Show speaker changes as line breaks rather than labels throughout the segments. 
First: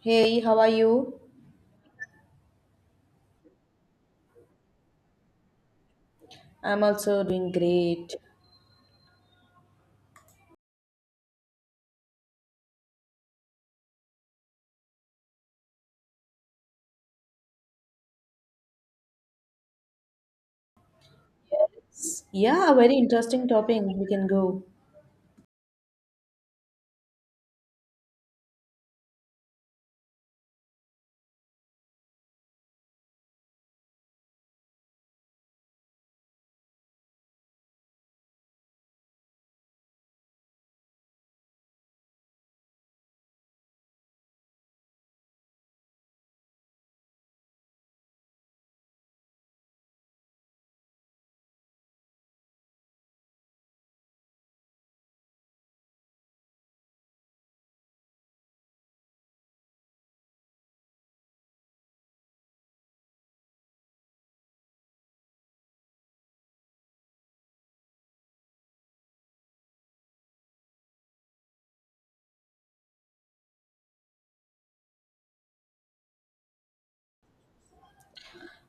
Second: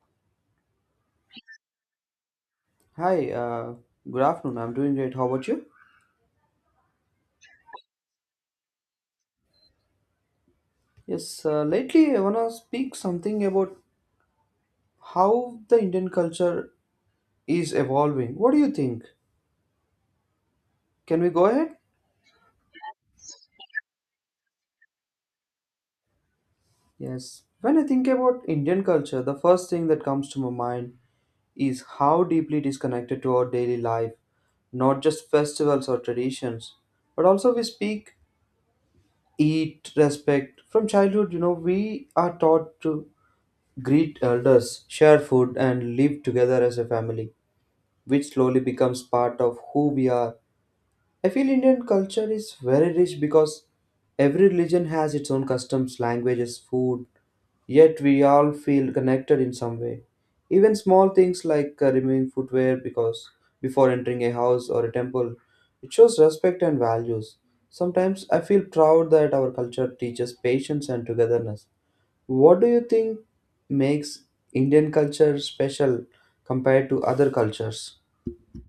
Hey, how are you?
Hi, good afternoon. I'm doing great. How about you?
I'm also doing great.
Yes, lately I want to speak something about how the Indian culture is evolving. What do you think? Can we go ahead?
Yeah, a very interesting topic. We can go.
Yes. When I think about Indian culture, the first thing that comes to my mind is how deeply it is connected to our daily life, not just festivals or traditions, but also we speak, eat, respect. From childhood, you know, we are taught to greet elders, share food, and live together as a family, which slowly becomes part of who we are. I feel Indian culture is very rich because every religion has its own customs, languages, food, yet we all feel connected in some way. Even small things like removing footwear because before entering a house or a temple, it shows respect and values. Sometimes I feel proud that our culture teaches patience and togetherness. What do you think makes Indian culture special compared to other cultures?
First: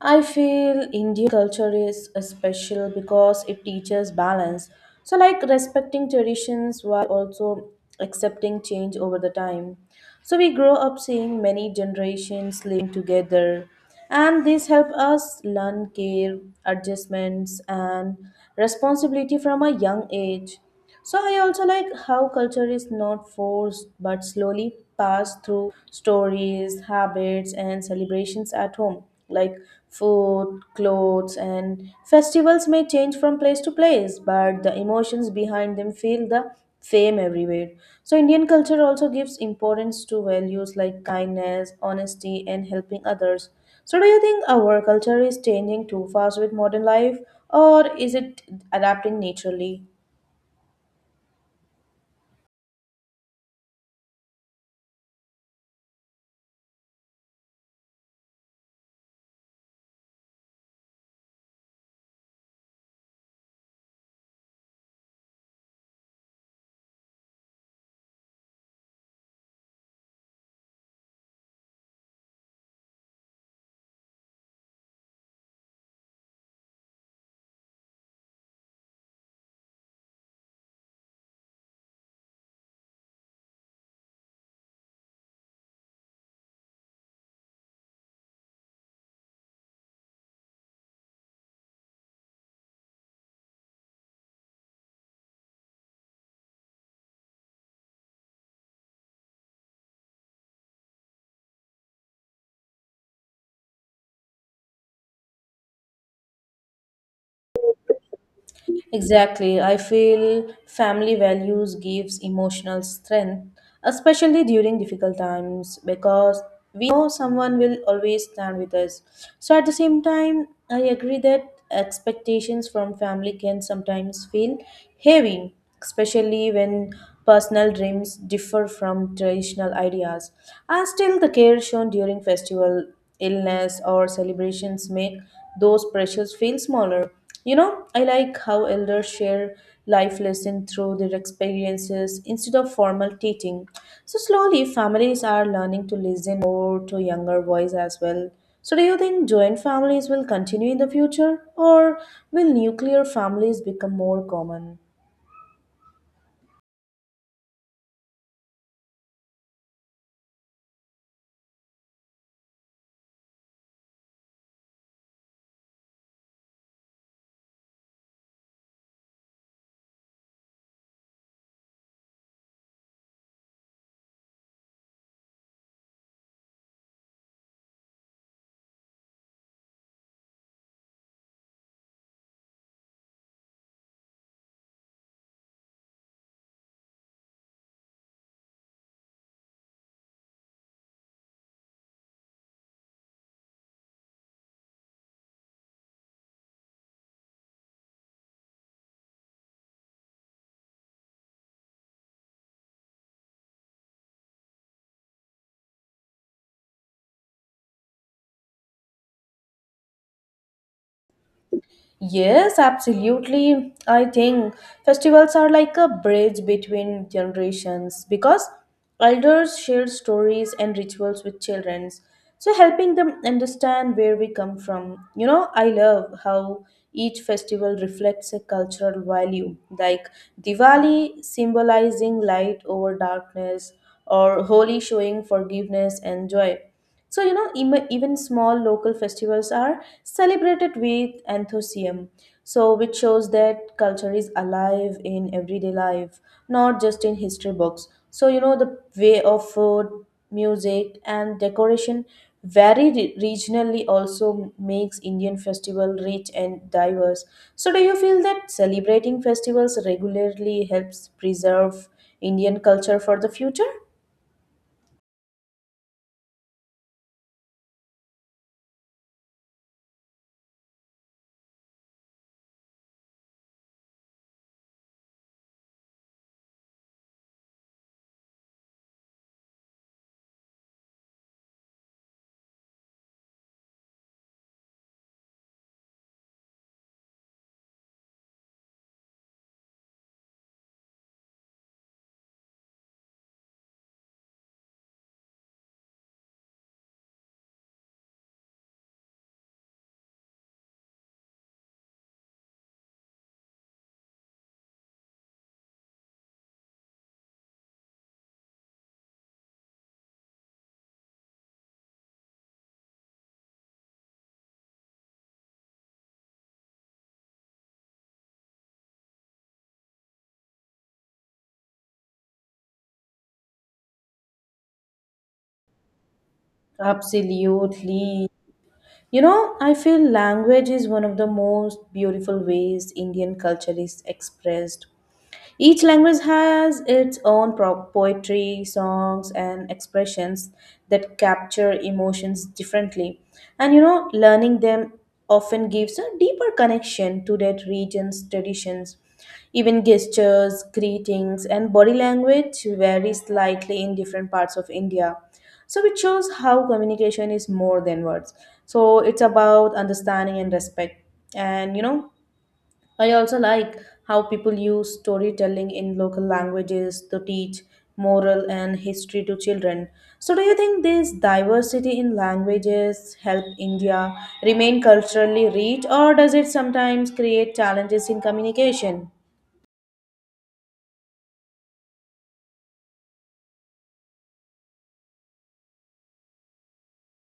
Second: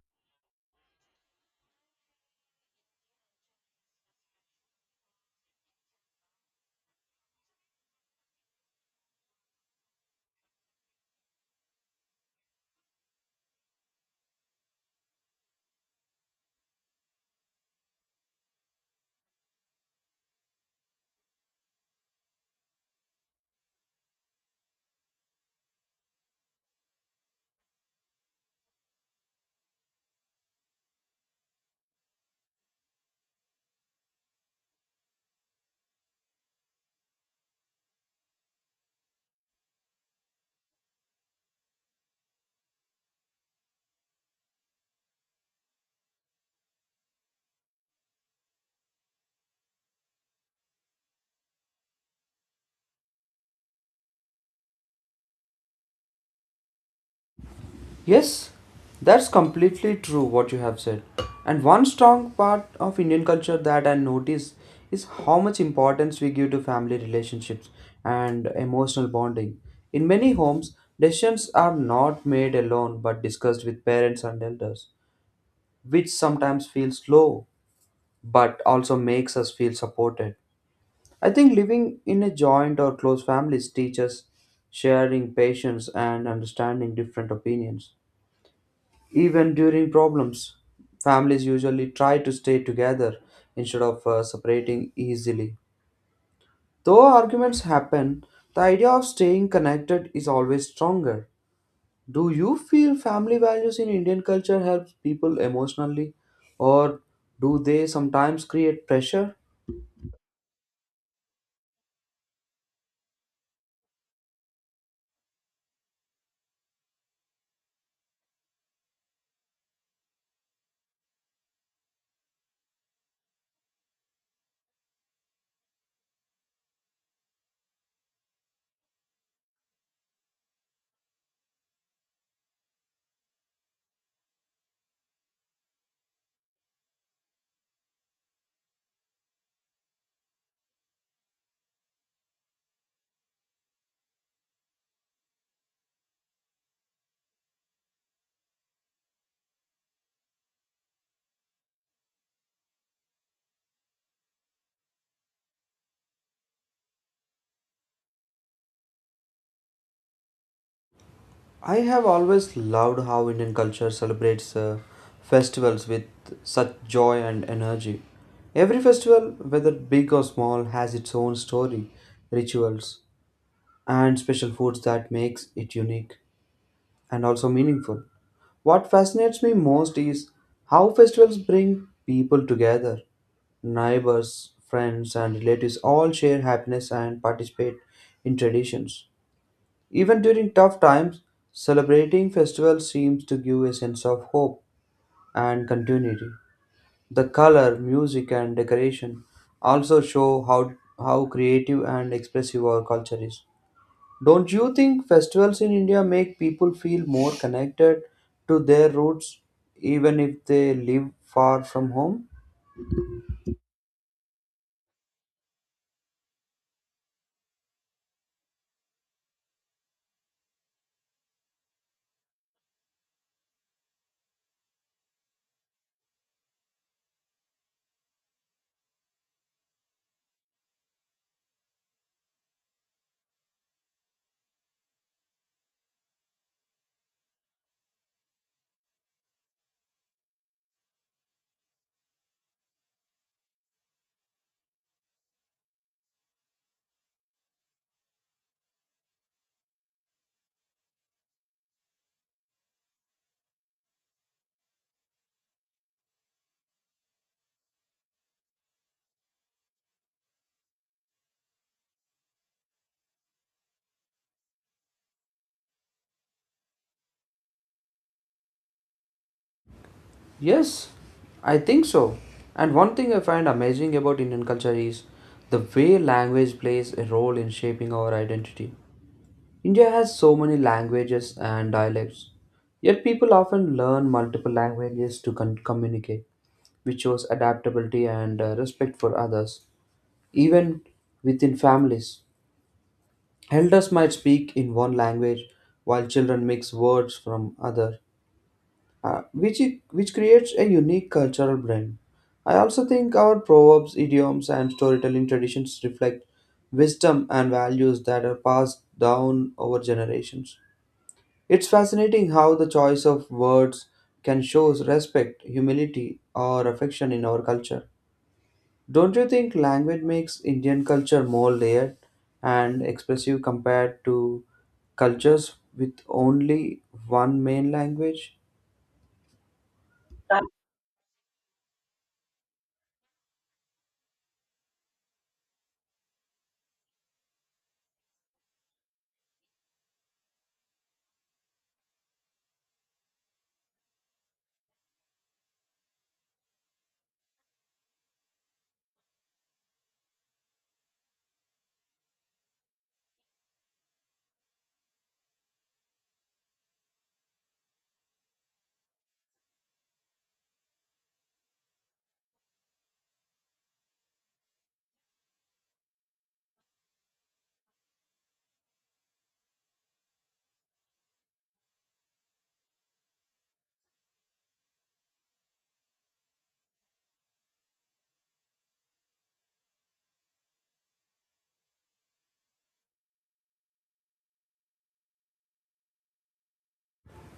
I feel Indian culture is special because it teaches balance. So, like respecting traditions while also accepting change over the time. So, we grow up seeing many generations living together, and this help us learn care, adjustments, and responsibility from a young age. So I also like how culture is not forced but slowly passed through stories, habits, and celebrations at home. Like food, clothes, and festivals may change from place to place, but the emotions behind them feel the same everywhere. So Indian culture also gives importance to values like kindness, honesty, and helping others. So do you think our culture is changing too fast with modern life, or is it adapting naturally?
Yes, that's completely true what you have said. And one strong part of Indian culture that I notice is how much importance we give to family relationships and emotional bonding. In many homes, decisions are not made alone but discussed with parents and elders, which sometimes feels slow but also makes us feel supported. I think living in a joint or close families teaches sharing patience and understanding different opinions. Even during problems, families usually try to stay together instead of separating easily. Though arguments happen, the idea of staying connected is always stronger. Do you feel family values in Indian culture help people emotionally, or do they sometimes create pressure?
Exactly. I feel family values gives emotional strength, especially during difficult times, because we know someone will always stand with us. So at the same time, I agree that expectations from family can sometimes feel heavy, especially when personal dreams differ from traditional ideas. And still the care shown during festival illness or celebrations make those pressures feel smaller. You know, I like how elders share life lessons through their experiences instead of formal teaching. So slowly, families are learning to listen more to younger voice as well. So do you think joint families will continue in the future, or will nuclear families become more common?
I have always loved how Indian culture celebrates festivals with such joy and energy. Every festival, whether big or small, has its own story, rituals, and special foods that makes it unique and also meaningful. What fascinates me most is how festivals bring people together. Neighbors, friends, and relatives all share happiness and participate in traditions. Even during tough times, celebrating festivals seems to give a sense of hope and continuity. The color, music, and decoration also show how creative and expressive our culture is. Don't you think festivals in India make people feel more connected to their roots even if they live far from home?
Yes, absolutely. I think festivals are like a bridge between generations because elders share stories and rituals with children, so helping them understand where we come from. You know, I love how each festival reflects a cultural value, like Diwali symbolizing light over darkness, or Holi showing forgiveness and joy. So, you know, even small local festivals are celebrated with enthusiasm. So, which shows that culture is alive in everyday life, not just in history books. So, you know, the way of food, music, and decoration vary regionally also makes Indian festival rich and diverse. So, do you feel that celebrating festivals regularly helps preserve Indian culture for the future?
Yes, I think so. And one thing I find amazing about Indian culture is the way language plays a role in shaping our identity. India has so many languages and dialects, yet people often learn multiple languages to communicate, which shows adaptability and respect for others. Even within families, elders might speak in one language while children mix words from other, which creates a unique cultural blend. I also think our proverbs, idioms, and storytelling traditions reflect wisdom and values that are passed down over generations. It's fascinating how the choice of words can show respect, humility, or affection in our culture. Don't you think language makes Indian culture more layered and expressive compared to cultures with only one main
Absolutely.
language?
You know, I feel language is one of the most beautiful ways Indian culture is expressed. Each language has its own poetry, songs, and expressions that capture emotions differently. And you know, learning them often gives a deeper connection to that region's traditions. Even gestures, greetings, and body language vary slightly in different parts of India. So it shows how communication is more than words. So it's about understanding and respect. And you know, I also like how people use storytelling in local languages to teach moral and history to children. So, do you think this diversity in languages help India remain culturally rich, or does it sometimes create challenges in communication?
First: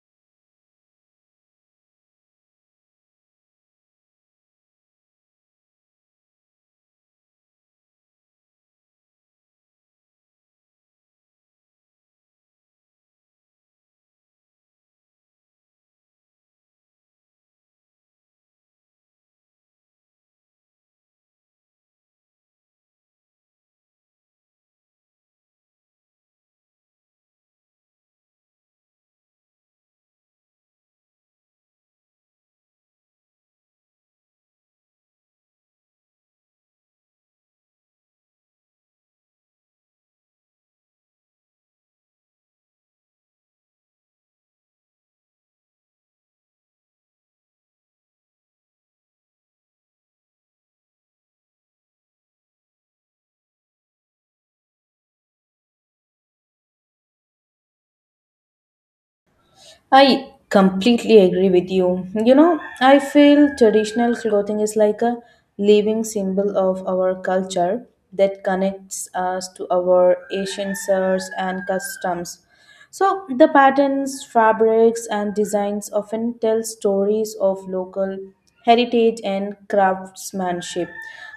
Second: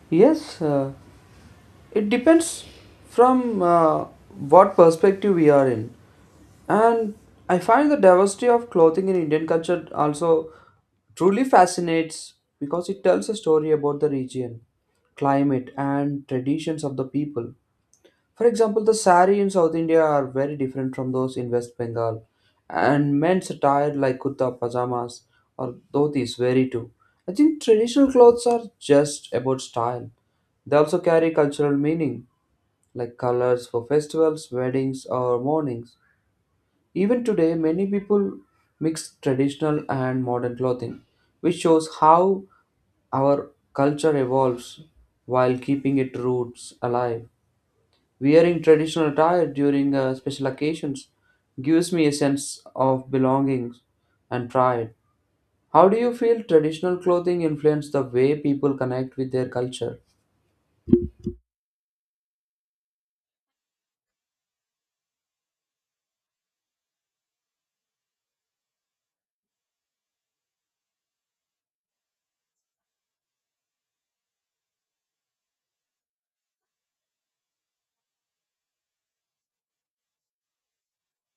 Yes, it depends from what perspective we are in. And I find the diversity of clothing in Indian culture also truly fascinates because it tells a story about the region, climate, and traditions of the people. For example, the sari in South India are very different from those in West Bengal, and men's attire like kurta, pajamas, or dhotis vary too. I think traditional clothes are just about style. They also carry cultural meaning, like colors for festivals, weddings, or mournings. Even today, many people mix traditional and modern clothing, which shows how our culture evolves while keeping its roots alive. Wearing traditional attire during special occasions gives me a sense of belonging and pride. How do you feel traditional clothing influence the way people connect with their culture?
I completely agree with you. You know, I feel traditional clothing is like a living symbol of our culture that connects us to our ancients and customs. So the patterns, fabrics and designs often tell stories of local heritage and craftsmanship.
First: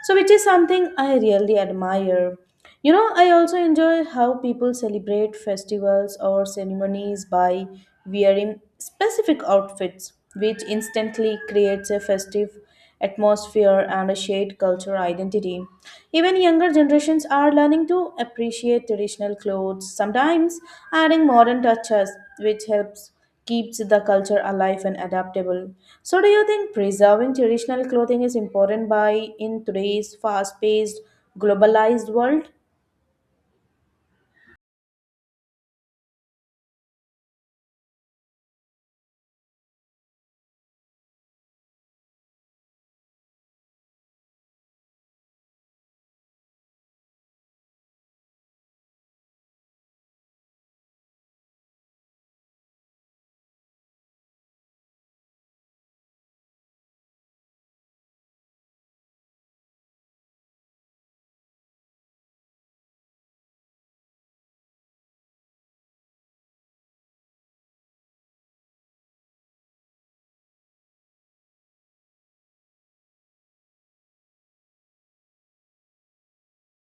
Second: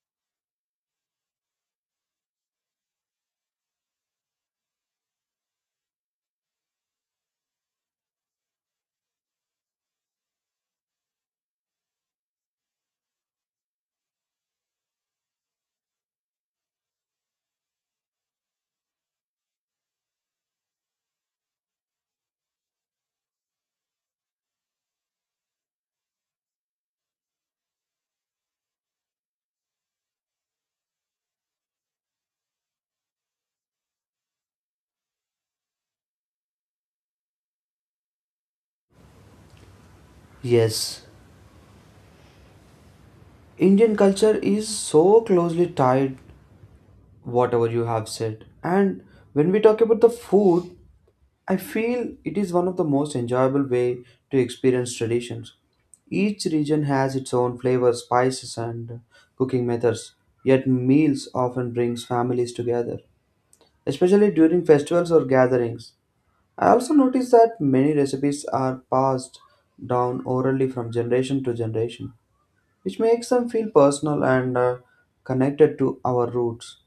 So which is something I really admire. You know, I also enjoy how people celebrate festivals or ceremonies by wearing specific outfits, which instantly creates a festive atmosphere and a shared cultural identity. Even younger generations are learning to appreciate traditional clothes, sometimes adding modern touches, which helps keeps the culture alive and adaptable. So do you think preserving traditional clothing is important by in today's fast-paced globalized world?
Yes, Indian culture is so closely tied whatever you have said. And when we talk about the food, I feel it is one of the most enjoyable way to experience traditions. Each region has its own flavors, spices, and cooking methods. Yet meals often brings families together, especially during festivals or gatherings. I also notice that many recipes are passed down orally from generation to generation, which makes them feel personal and connected to our roots.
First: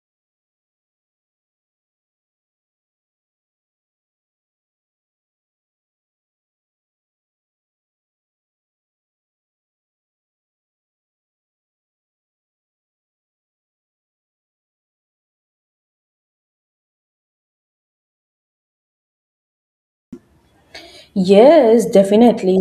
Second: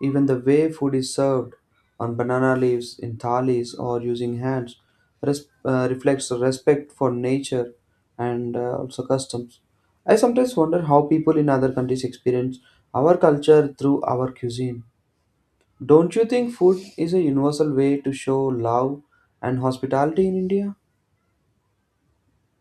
Even the way food is served on banana leaves, in thalis, or using hands reflects a respect for nature and also customs. I sometimes wonder how people in other countries experience our culture through our cuisine. Don't you think food is a universal way to show love and hospitality in India?
Yes, definitely.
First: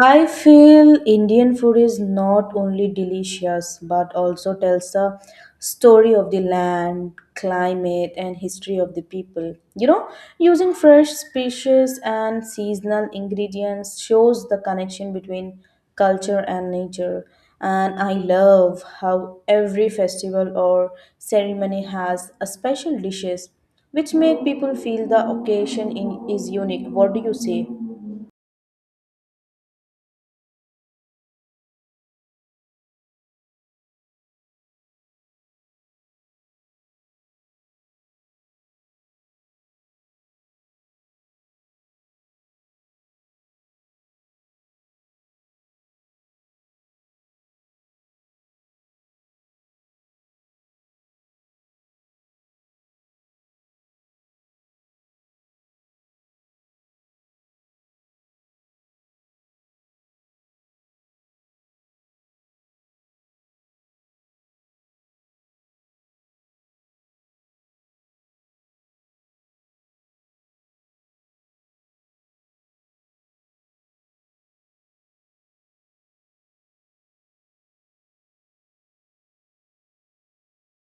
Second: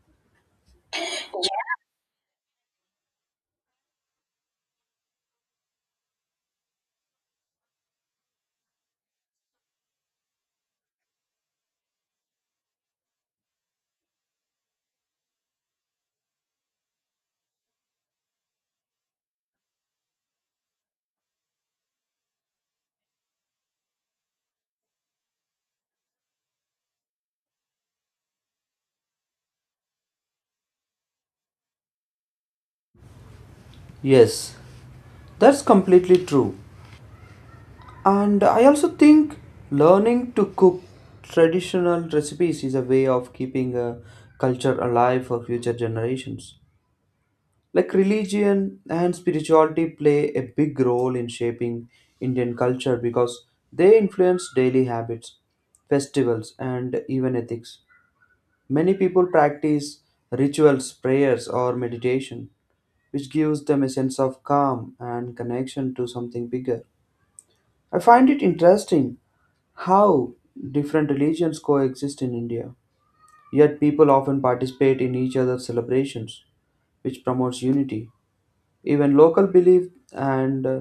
I feel Indian food is not only delicious but also tells the story of the land, climate, and history of the people. You know, using fresh species and seasonal ingredients shows the connection between culture and nature. And I love how every festival or ceremony has a special dishes which make people feel the occasion in, is unique. What do you say?
Yes, that's completely true. And I also think learning to cook traditional recipes is a way of keeping a culture alive for future generations. Like religion and spirituality play a big role in shaping Indian culture because they influence daily habits, festivals, and even ethics. Many people practice rituals, prayers, or meditation, which gives them a sense of calm and connection to something bigger. I find it interesting how different religions coexist in India, yet people often participate in each other's celebrations, which promotes unity. Even local belief and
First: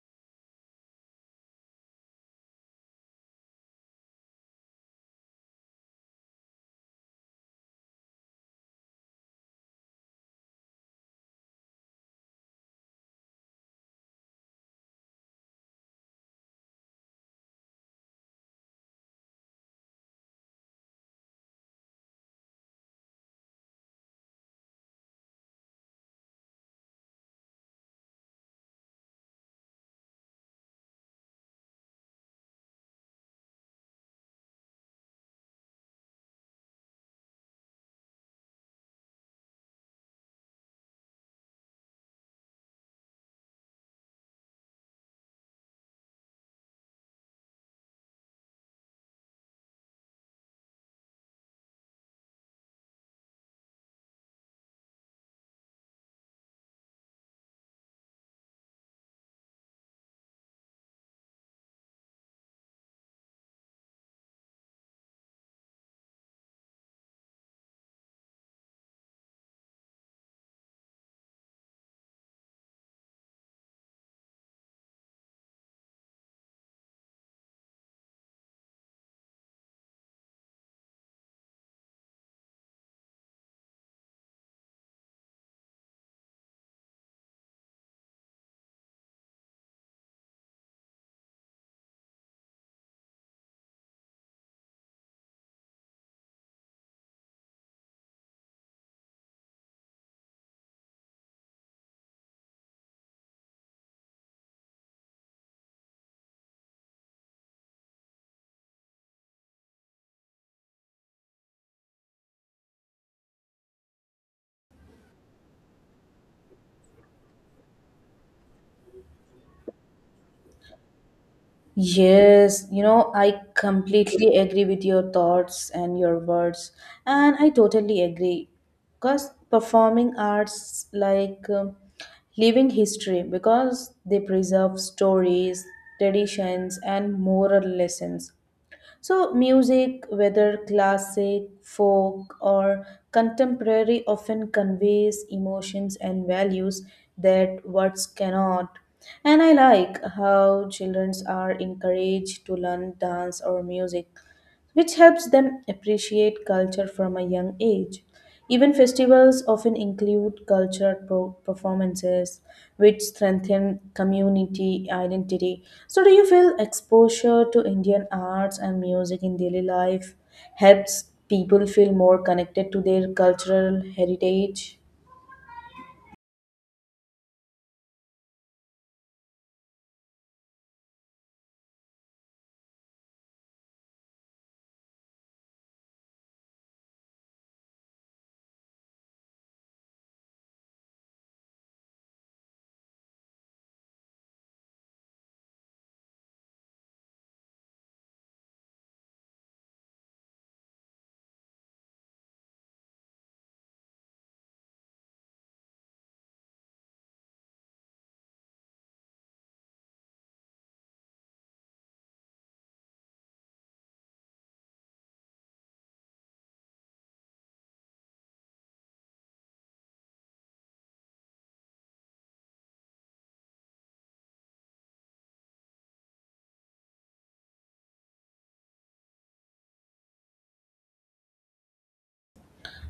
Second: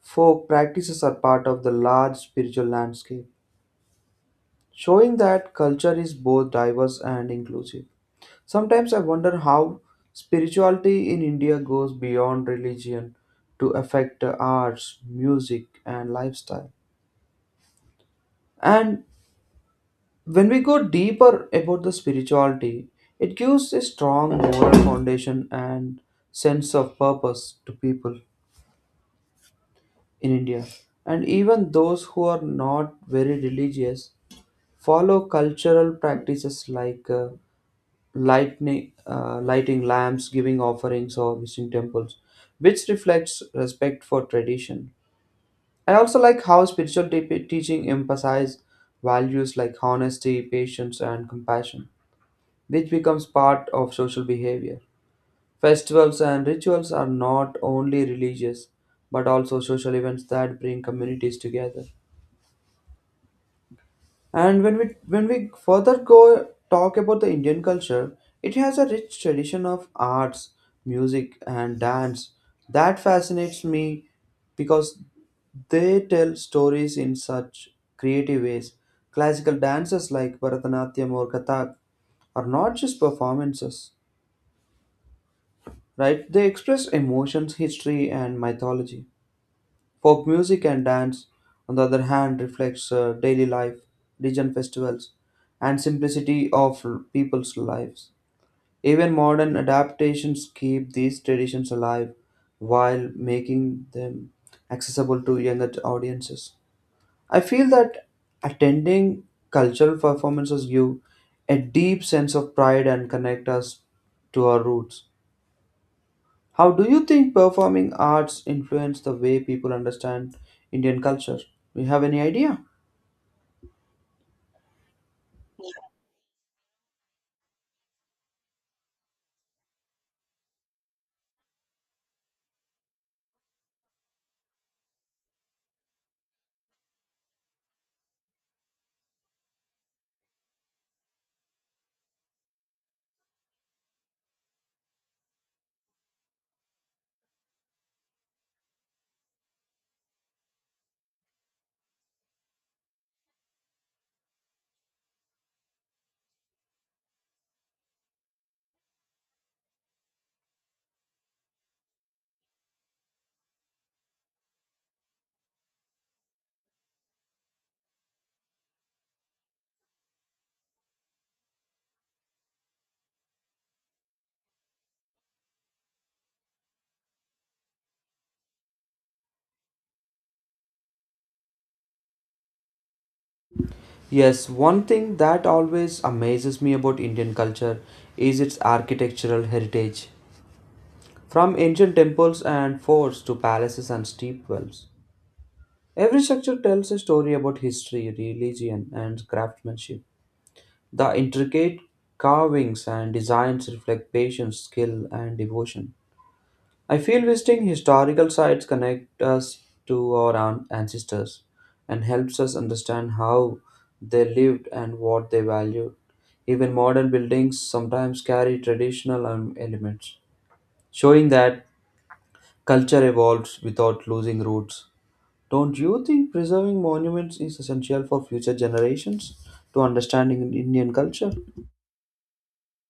folk practices are part of the large spiritual landscape, showing that culture is both diverse and inclusive. Sometimes I wonder how spirituality in India goes beyond religion to affect arts, music, and lifestyle. And when we go deeper about the spirituality, it gives a strong moral foundation and sense of purpose to people in India. And even those who are not very religious follow cultural practices like lighting lamps, giving offerings, or visiting temples, which reflects respect for tradition. I also like how spiritual teaching emphasise values like honesty, patience, and compassion, which becomes part of social behavior. Festivals and rituals are not only religious but also social events that bring communities together. And when we further go talk about the Indian culture, it has a rich tradition of arts, music and dance that fascinates me because they tell stories in such creative ways. Classical dances like Bharatanatyam or Kathak are not just performances, right? They express emotions, history, and mythology. Folk music and dance, on the other hand, reflects daily life, religion festivals, and simplicity of people's lives. Even modern adaptations keep these traditions alive while making them accessible to younger audiences. I feel that attending cultural performances give a deep sense of pride and connect us to our roots. How do you think performing arts influence the way people understand Indian culture? Do you have any idea?
Yes, you know, I completely agree with your thoughts and your words, and I totally agree because performing arts like living history because they preserve stories, traditions, and moral lessons. So, music, whether classic, folk, or contemporary, often conveys emotions and values that words cannot. And I like how children are encouraged to learn dance or music, which helps them appreciate culture from a young age. Even festivals often include cultural performances, which strengthen community identity. So, do you feel exposure to Indian arts and music in daily life helps people feel more connected to their cultural heritage?
Yes, one thing that always amazes me about Indian culture is its architectural heritage. From ancient temples and forts to palaces and steep wells, every structure tells a story about history, religion, and craftsmanship. The intricate carvings and designs reflect patience, skill, and devotion. I feel visiting historical sites connect us to our ancestors and helps us understand how they lived and what they valued. Even modern buildings sometimes carry traditional elements, showing that culture evolves without losing roots. Don't you think preserving monuments is essential for future generations to understanding Indian culture?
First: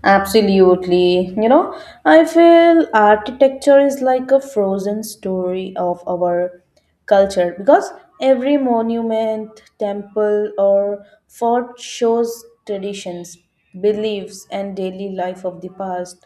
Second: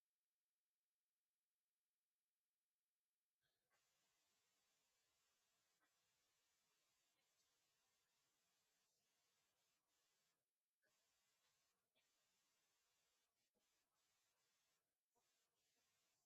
Absolutely. You know, I feel architecture is like a frozen story of our culture because every monument, temple, or fort shows traditions, beliefs, and daily life of the past.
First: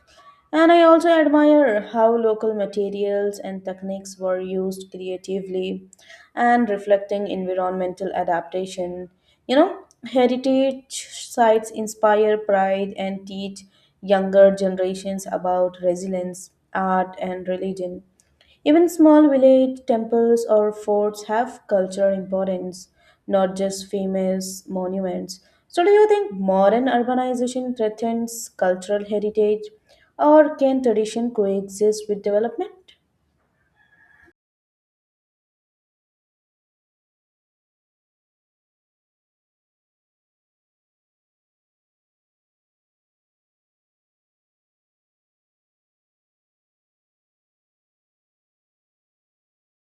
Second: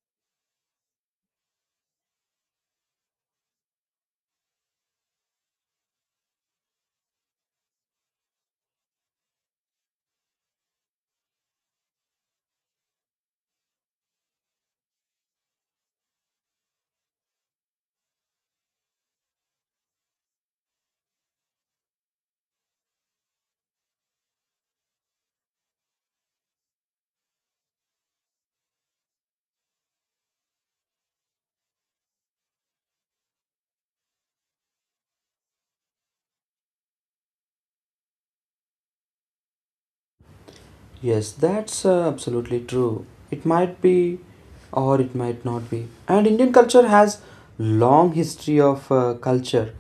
And I also admire how local materials and techniques were used creatively and reflecting environmental adaptation. You know, heritage sites inspire pride and teach younger generations about resilience, art, and religion. Even small village temples or forts have cultural importance, not just famous monuments. So, do you think modern urbanization threatens cultural heritage or can tradition coexist with development?
Yes, that's absolutely true. It might be or it might not be. And Indian culture has long history of culture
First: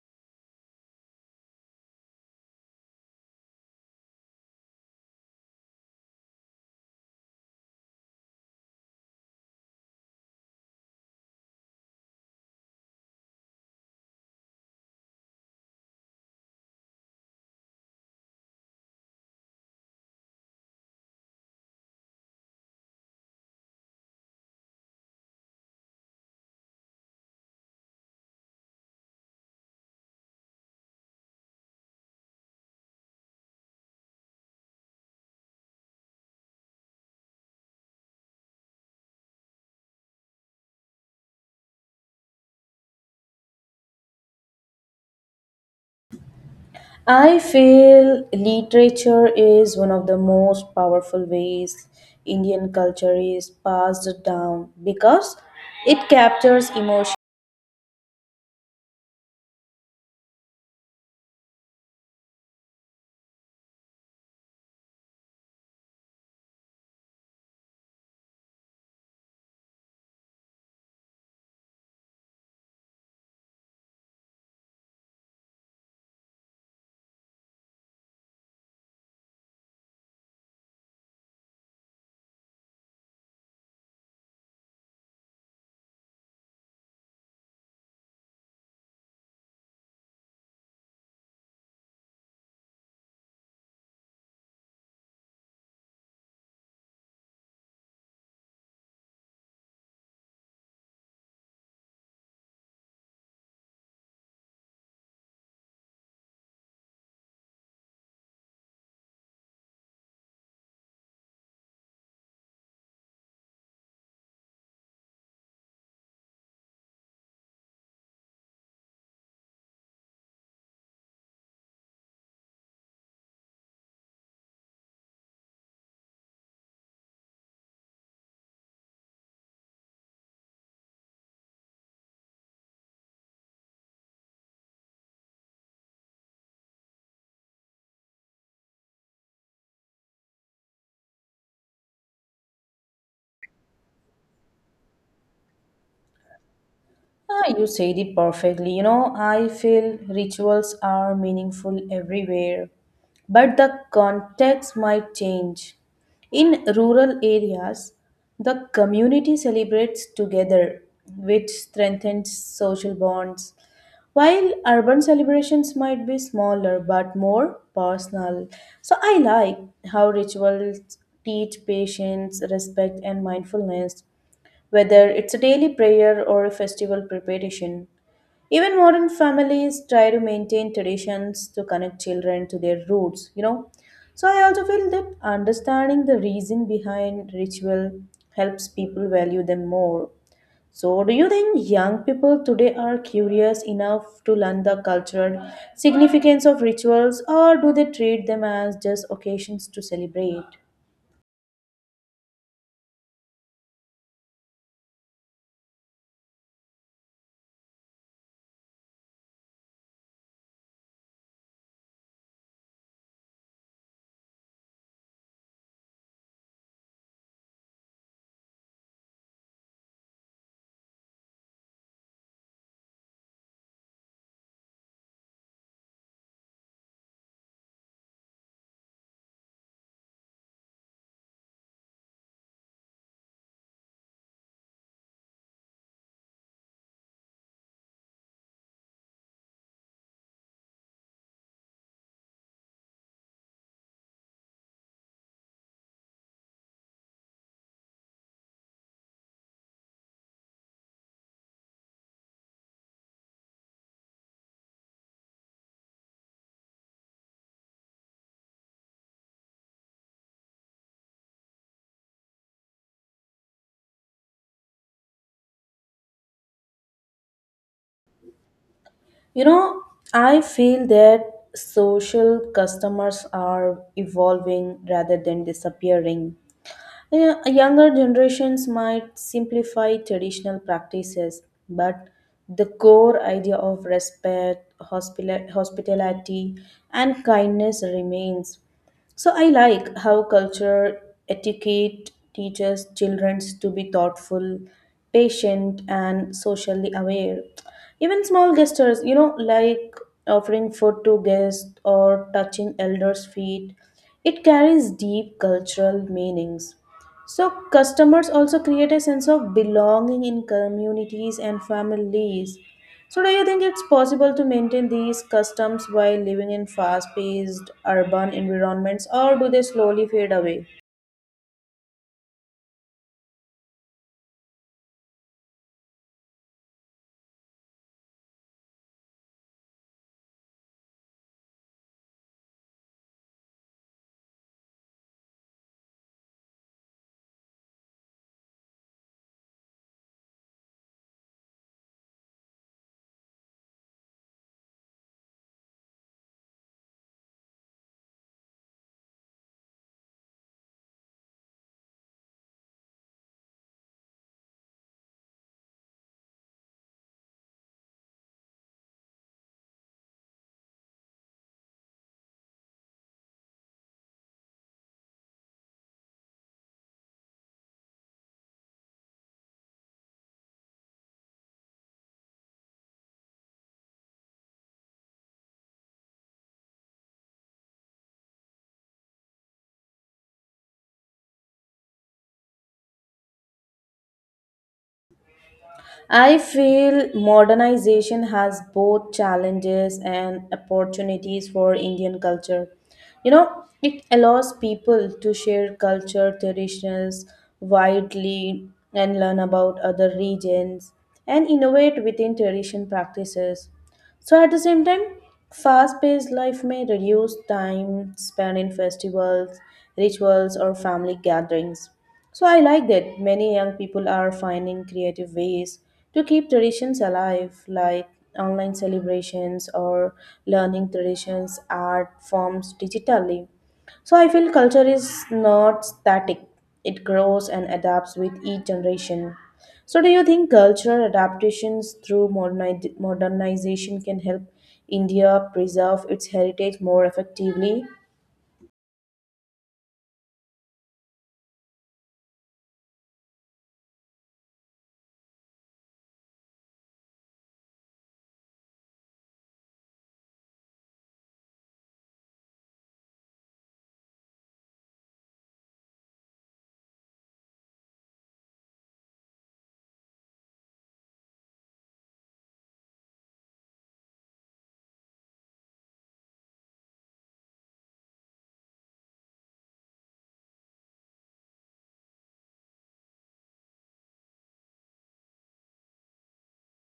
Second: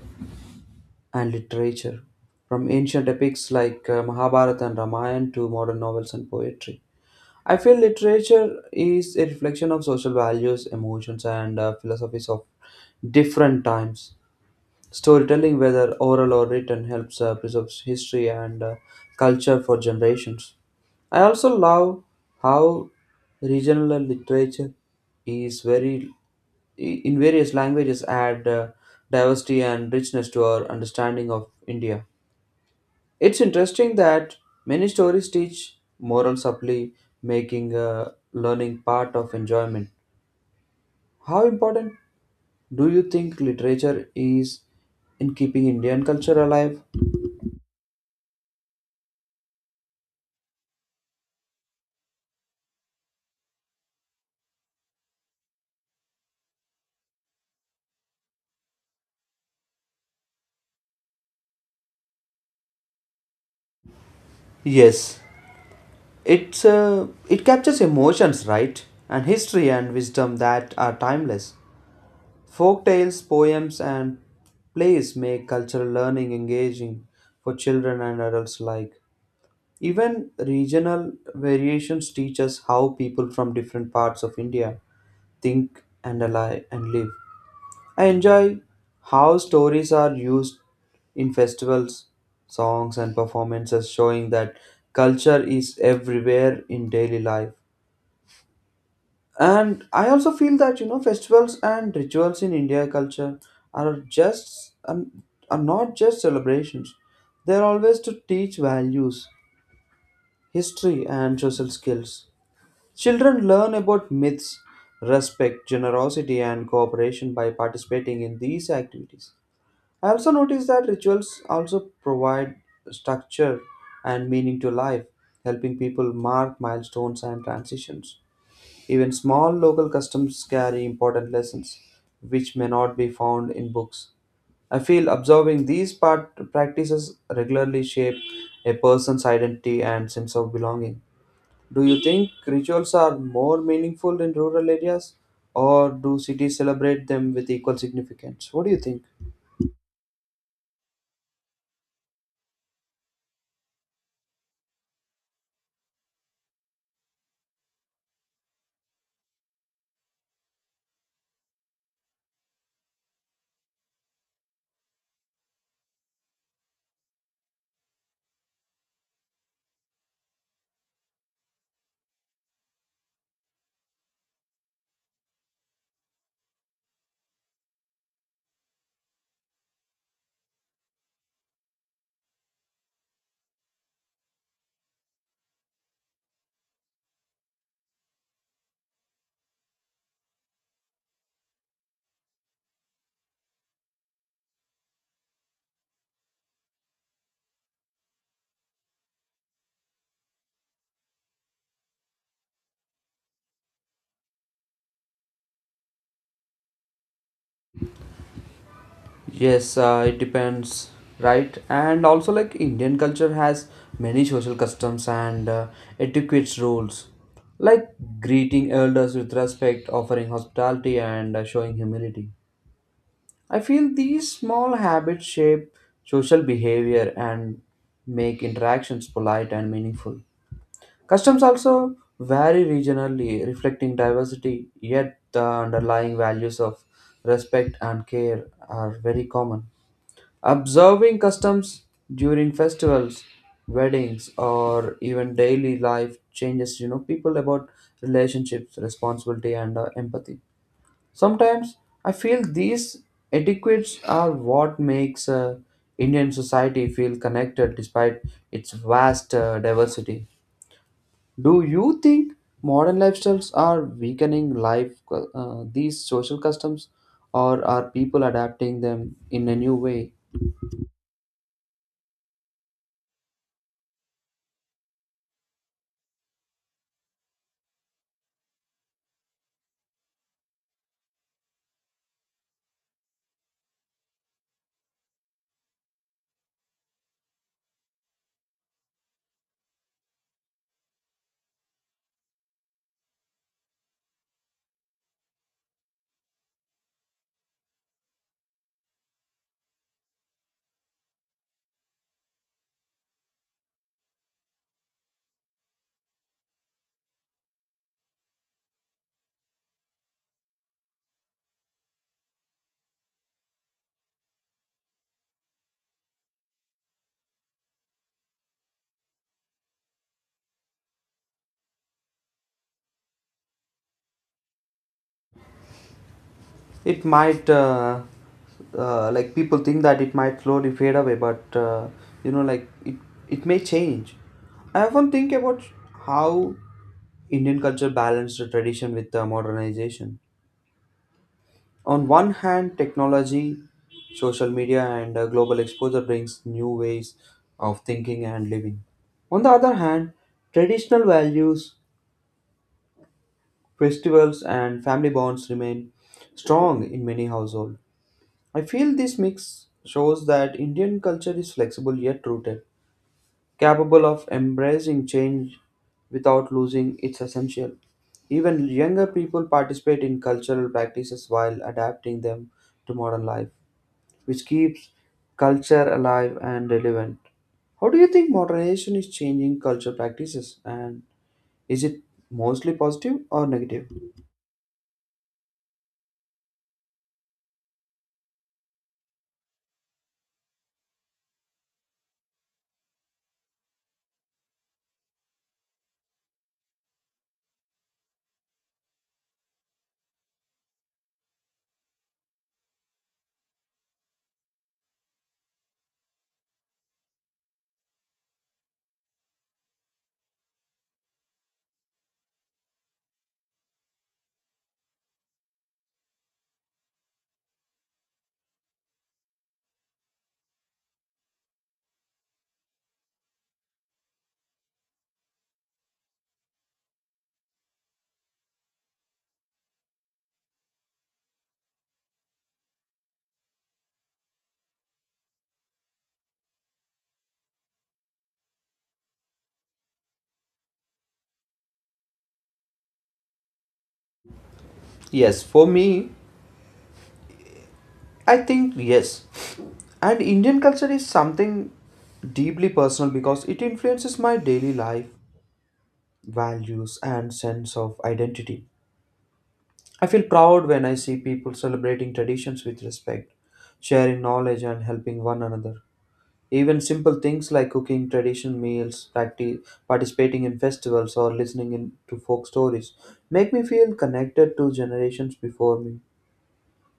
and literature from ancient epics like Mahabharata and Ramayana to modern novels and poetry. I feel literature is a reflection of social values, emotions and philosophies of different times. Storytelling whether oral or written helps preserve history and culture for generations. I also love how regional literature is very in various languages add diversity and richness to our understanding of India. It's interesting that many stories teach moral supply, making learning part of enjoyment. How important do you think literature is in keeping Indian culture alive?
I feel literature is one of the most powerful ways Indian culture is passed down because it captures emotions.
Yes, it captures emotions, right, and history and wisdom that are timeless. Folk tales, poems, and plays make cultural learning engaging for children and adults alike. Even regional variations teach us how people from different parts of India think and ally and live. I enjoy how stories are used in festivals, songs, and performances, showing that culture is everywhere in daily life. And I also feel that, you know, festivals and rituals in India culture are just are not just celebrations, they're always to teach values, history and social skills. Children learn about myths, respect, generosity and cooperation by participating in these activities. I also noticed that rituals also provide structure and meaning to life, helping people mark milestones and transitions. Even small local customs carry important lessons, which may not be found in books. I feel observing these part practices regularly shape a person's identity and sense of belonging. Do you think rituals are more meaningful in rural areas, or do cities celebrate them with
Ah, you
equal
said it
significance? What do
perfectly.
you
You
think?
know, I feel rituals are meaningful everywhere, but the context might change. In rural areas, the community celebrates together, which strengthens social bonds, while urban celebrations might be smaller but more personal. So I like how rituals teach patience, respect, and mindfulness whether it's a daily prayer or a festival preparation. Even modern families try to maintain traditions to connect children to their roots, you know. So I also feel that understanding the reason behind ritual helps people value them more. So do you think young people today are curious enough to learn the cultural significance of rituals or do they treat them as just occasions to celebrate?
Yes, it depends, right? And also, like Indian culture has many social customs and etiquette rules, like greeting elders with respect, offering hospitality, and showing humility. I feel these small habits shape social behavior and make interactions polite and meaningful. Customs also vary regionally, reflecting diversity, yet the underlying values of respect and care are very common. Observing customs during festivals, weddings, or even daily life changes, people about relationships, responsibility, and empathy. Sometimes I feel these etiquettes are what makes Indian society feel connected despite its vast diversity. Do you think modern lifestyles are weakening life these social customs, or are people adapting them
You
in a new
know,
way?
I feel that social customers are evolving rather than disappearing. Yeah, younger generations might simplify traditional practices, but the core idea of respect, hospitality, and kindness remains. So I like how culture etiquette teaches children to be thoughtful, patient, and socially aware. Even small gestures, you know, like offering food to guests or touching elders' feet, it carries deep cultural meanings. So, customers also create a sense of belonging in communities and families. So, do you think it's possible to maintain these customs while living in fast paced urban environments, or do they slowly fade away?
It might like people think that it might slowly fade away but you know like it may change. I often think about how Indian culture balanced the tradition with the modernization. On one hand, technology, social media, and global exposure brings new ways of thinking and living. On the other hand, traditional values, festivals, and family bonds remain strong in many households. I feel this mix shows that Indian culture is flexible yet rooted, capable of embracing change without losing its essential. Even younger people participate in cultural practices while adapting them to modern life, which keeps culture alive and relevant. How do you think modernization is changing culture practices, and is it mostly positive or negative?
I feel modernization has both challenges and opportunities for Indian culture. You know, it allows people to share culture traditions widely and learn about other regions and innovate within tradition practices. So at the same time, fast-paced life may reduce time spent in festivals, rituals, or family gatherings. So I like that many young people are finding creative ways to keep traditions alive, like online celebrations or learning traditions art forms digitally. So I feel culture is not static, it grows and adapts with each generation. So, do you think cultural adaptations through modernization can help India preserve its heritage more effectively?
Yes, for me, I think yes. And Indian culture is something deeply personal because it influences my daily life, values, and sense of identity. I feel proud when I see people celebrating traditions with respect, sharing knowledge, and helping one another. Even simple things like cooking traditional meals, participating in festivals, or listening in to folk stories make me feel connected to generations before me.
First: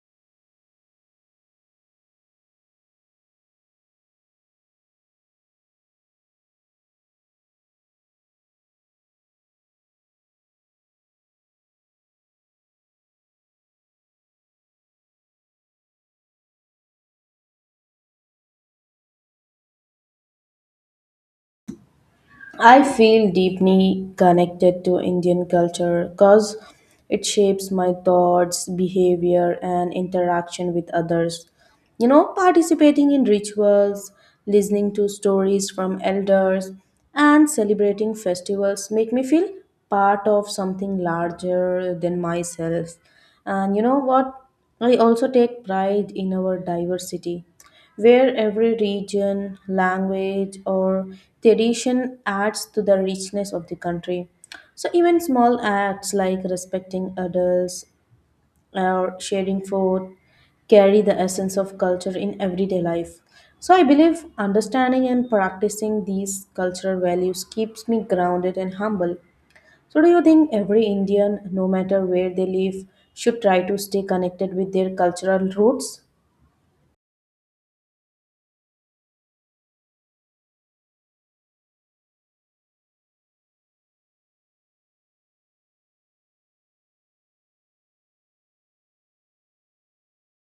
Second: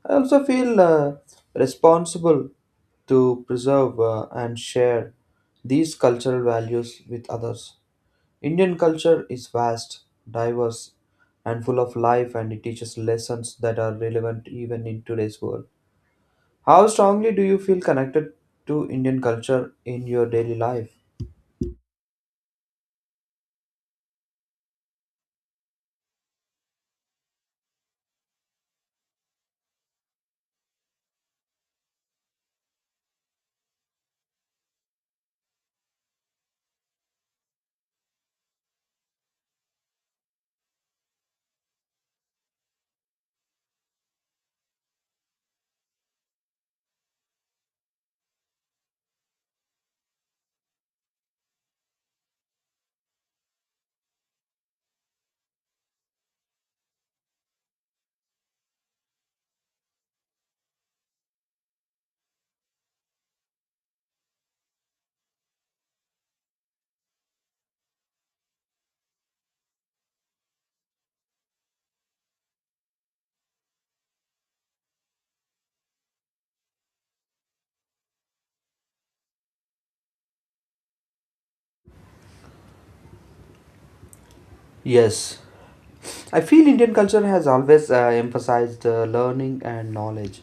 I also feel responsible to preserve and share these cultural values with others. Indian culture is vast, diverse, and full of life, and it teaches lessons that are relevant even in today's world. How strongly do you feel connected to Indian culture in your daily life?
I feel deeply connected to Indian culture because it shapes my thoughts, behavior, and interaction with others. You know, participating in rituals, listening to stories from elders, and celebrating festivals make me feel part of something larger than myself. And you know what? I also take pride in our diversity where every region, language, or tradition adds to the richness of the country. So, even small acts like respecting adults or sharing food carry the essence of culture in everyday life. So, I believe understanding and practicing these cultural values keeps me grounded and humble. So, do you think every Indian, no matter where they live, should try to stay connected with their cultural roots?
Yes, I feel Indian culture has always emphasized learning and knowledge.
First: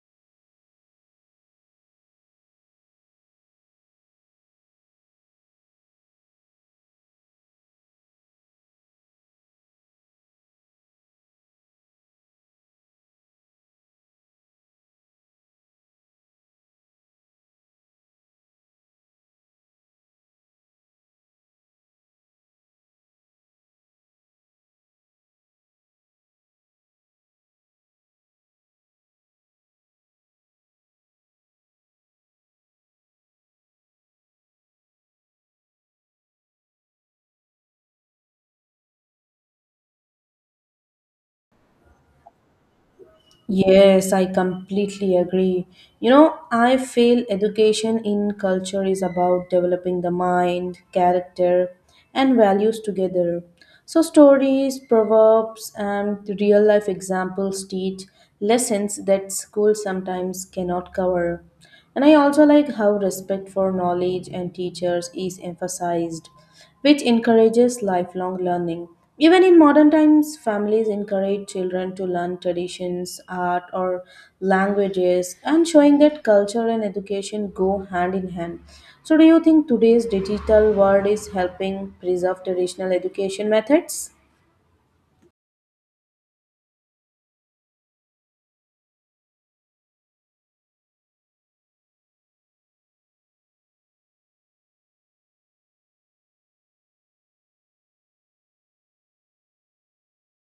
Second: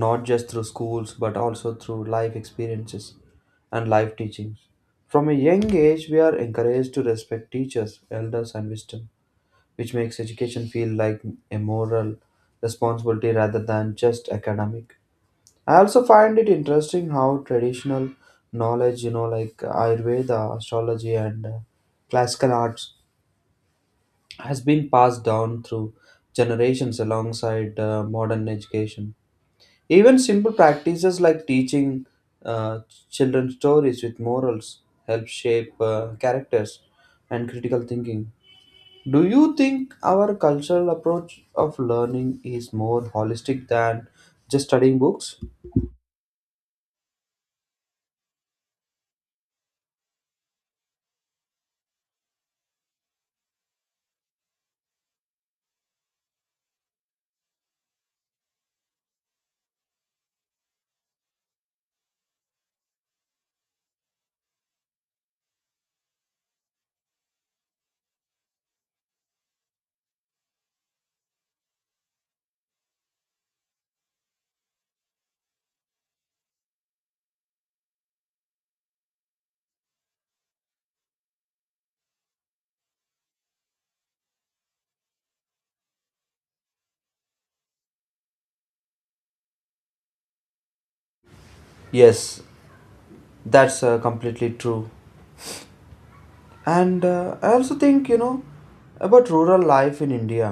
Not just through schools but also through life experiences and life teachings. From a young age, we are encouraged to respect teachers, elders, and wisdom, which makes education feel like a moral responsibility rather than just academic. I also find it interesting how traditional knowledge, you know, like Ayurveda, astrology, and classical arts, has been passed down through generations alongside modern education. Even simple practices like teaching uh, children stories with morals help shape characters and critical thinking. Do you think our cultural approach of learning is more holistic than
Yes, I
just studying
completely
books?
agree. You know, I feel education in culture is about developing the mind, character, and values together. So, stories, proverbs, and real life examples teach lessons that school sometimes cannot cover. And I also like how respect for knowledge and teachers is emphasized which encourages lifelong learning. Even in modern times, families encourage children to learn traditions, art, or languages, and showing that culture and education go hand in hand. So, do you think today's digital world is helping preserve traditional education methods?
Yes, that's completely true. And I also think, you know, about rural life in India,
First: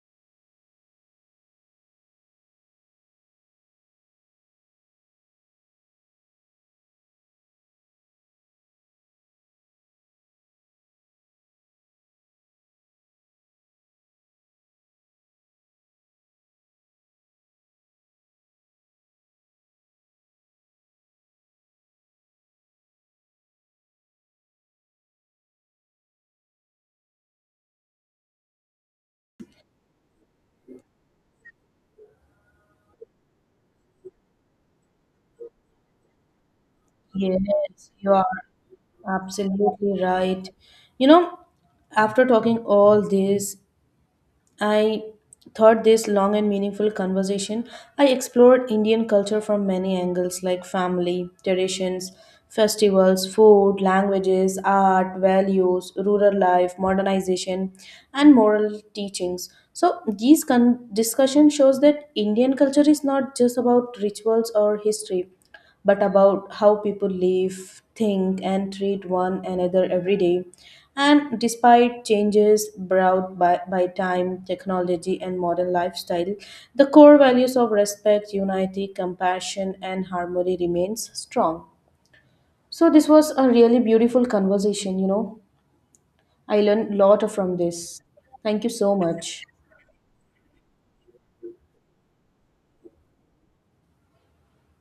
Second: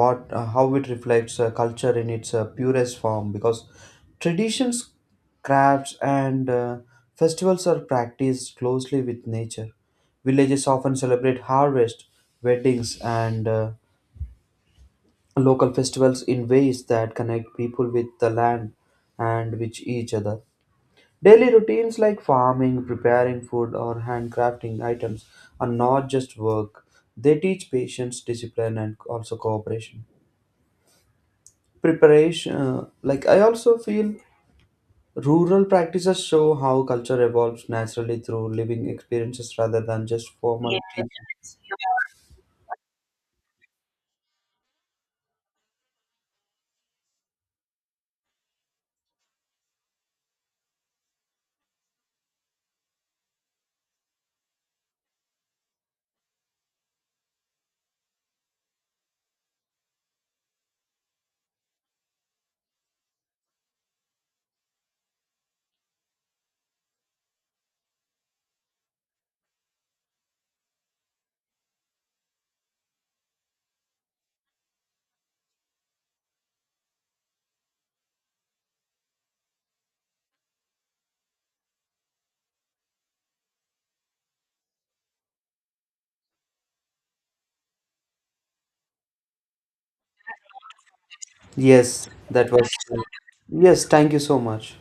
what how it reflects culture in its purest form, because traditions, crafts, and festivals are practiced closely with nature. Villages often celebrate harvest, weddings, and local festivals in ways that connect people with the land and with each other. Daily routines like farming, preparing food, or handcrafting items are not just work. They teach patience, discipline, and also cooperation. Preparation, like I also feel rural practices show how culture evolves
Yes, you
naturally
are
through living experiences rather
absolutely
than just
right.
formal.
You know, after talking all this, I thought this long and meaningful conversation. I explored Indian culture from many angles like family, traditions, festivals, food, languages, art, values, rural life, modernization, and moral teachings. So these discussion shows that Indian culture is not just about rituals or history but about how people live, think, and treat one another every day. And despite changes brought by, time, technology, and modern lifestyle, the core values of respect, unity, compassion, and harmony remains strong. So this was a really beautiful conversation, you know. I learned a lot from this. Thank you so much.
Yes, that was. Yes, thank you so much.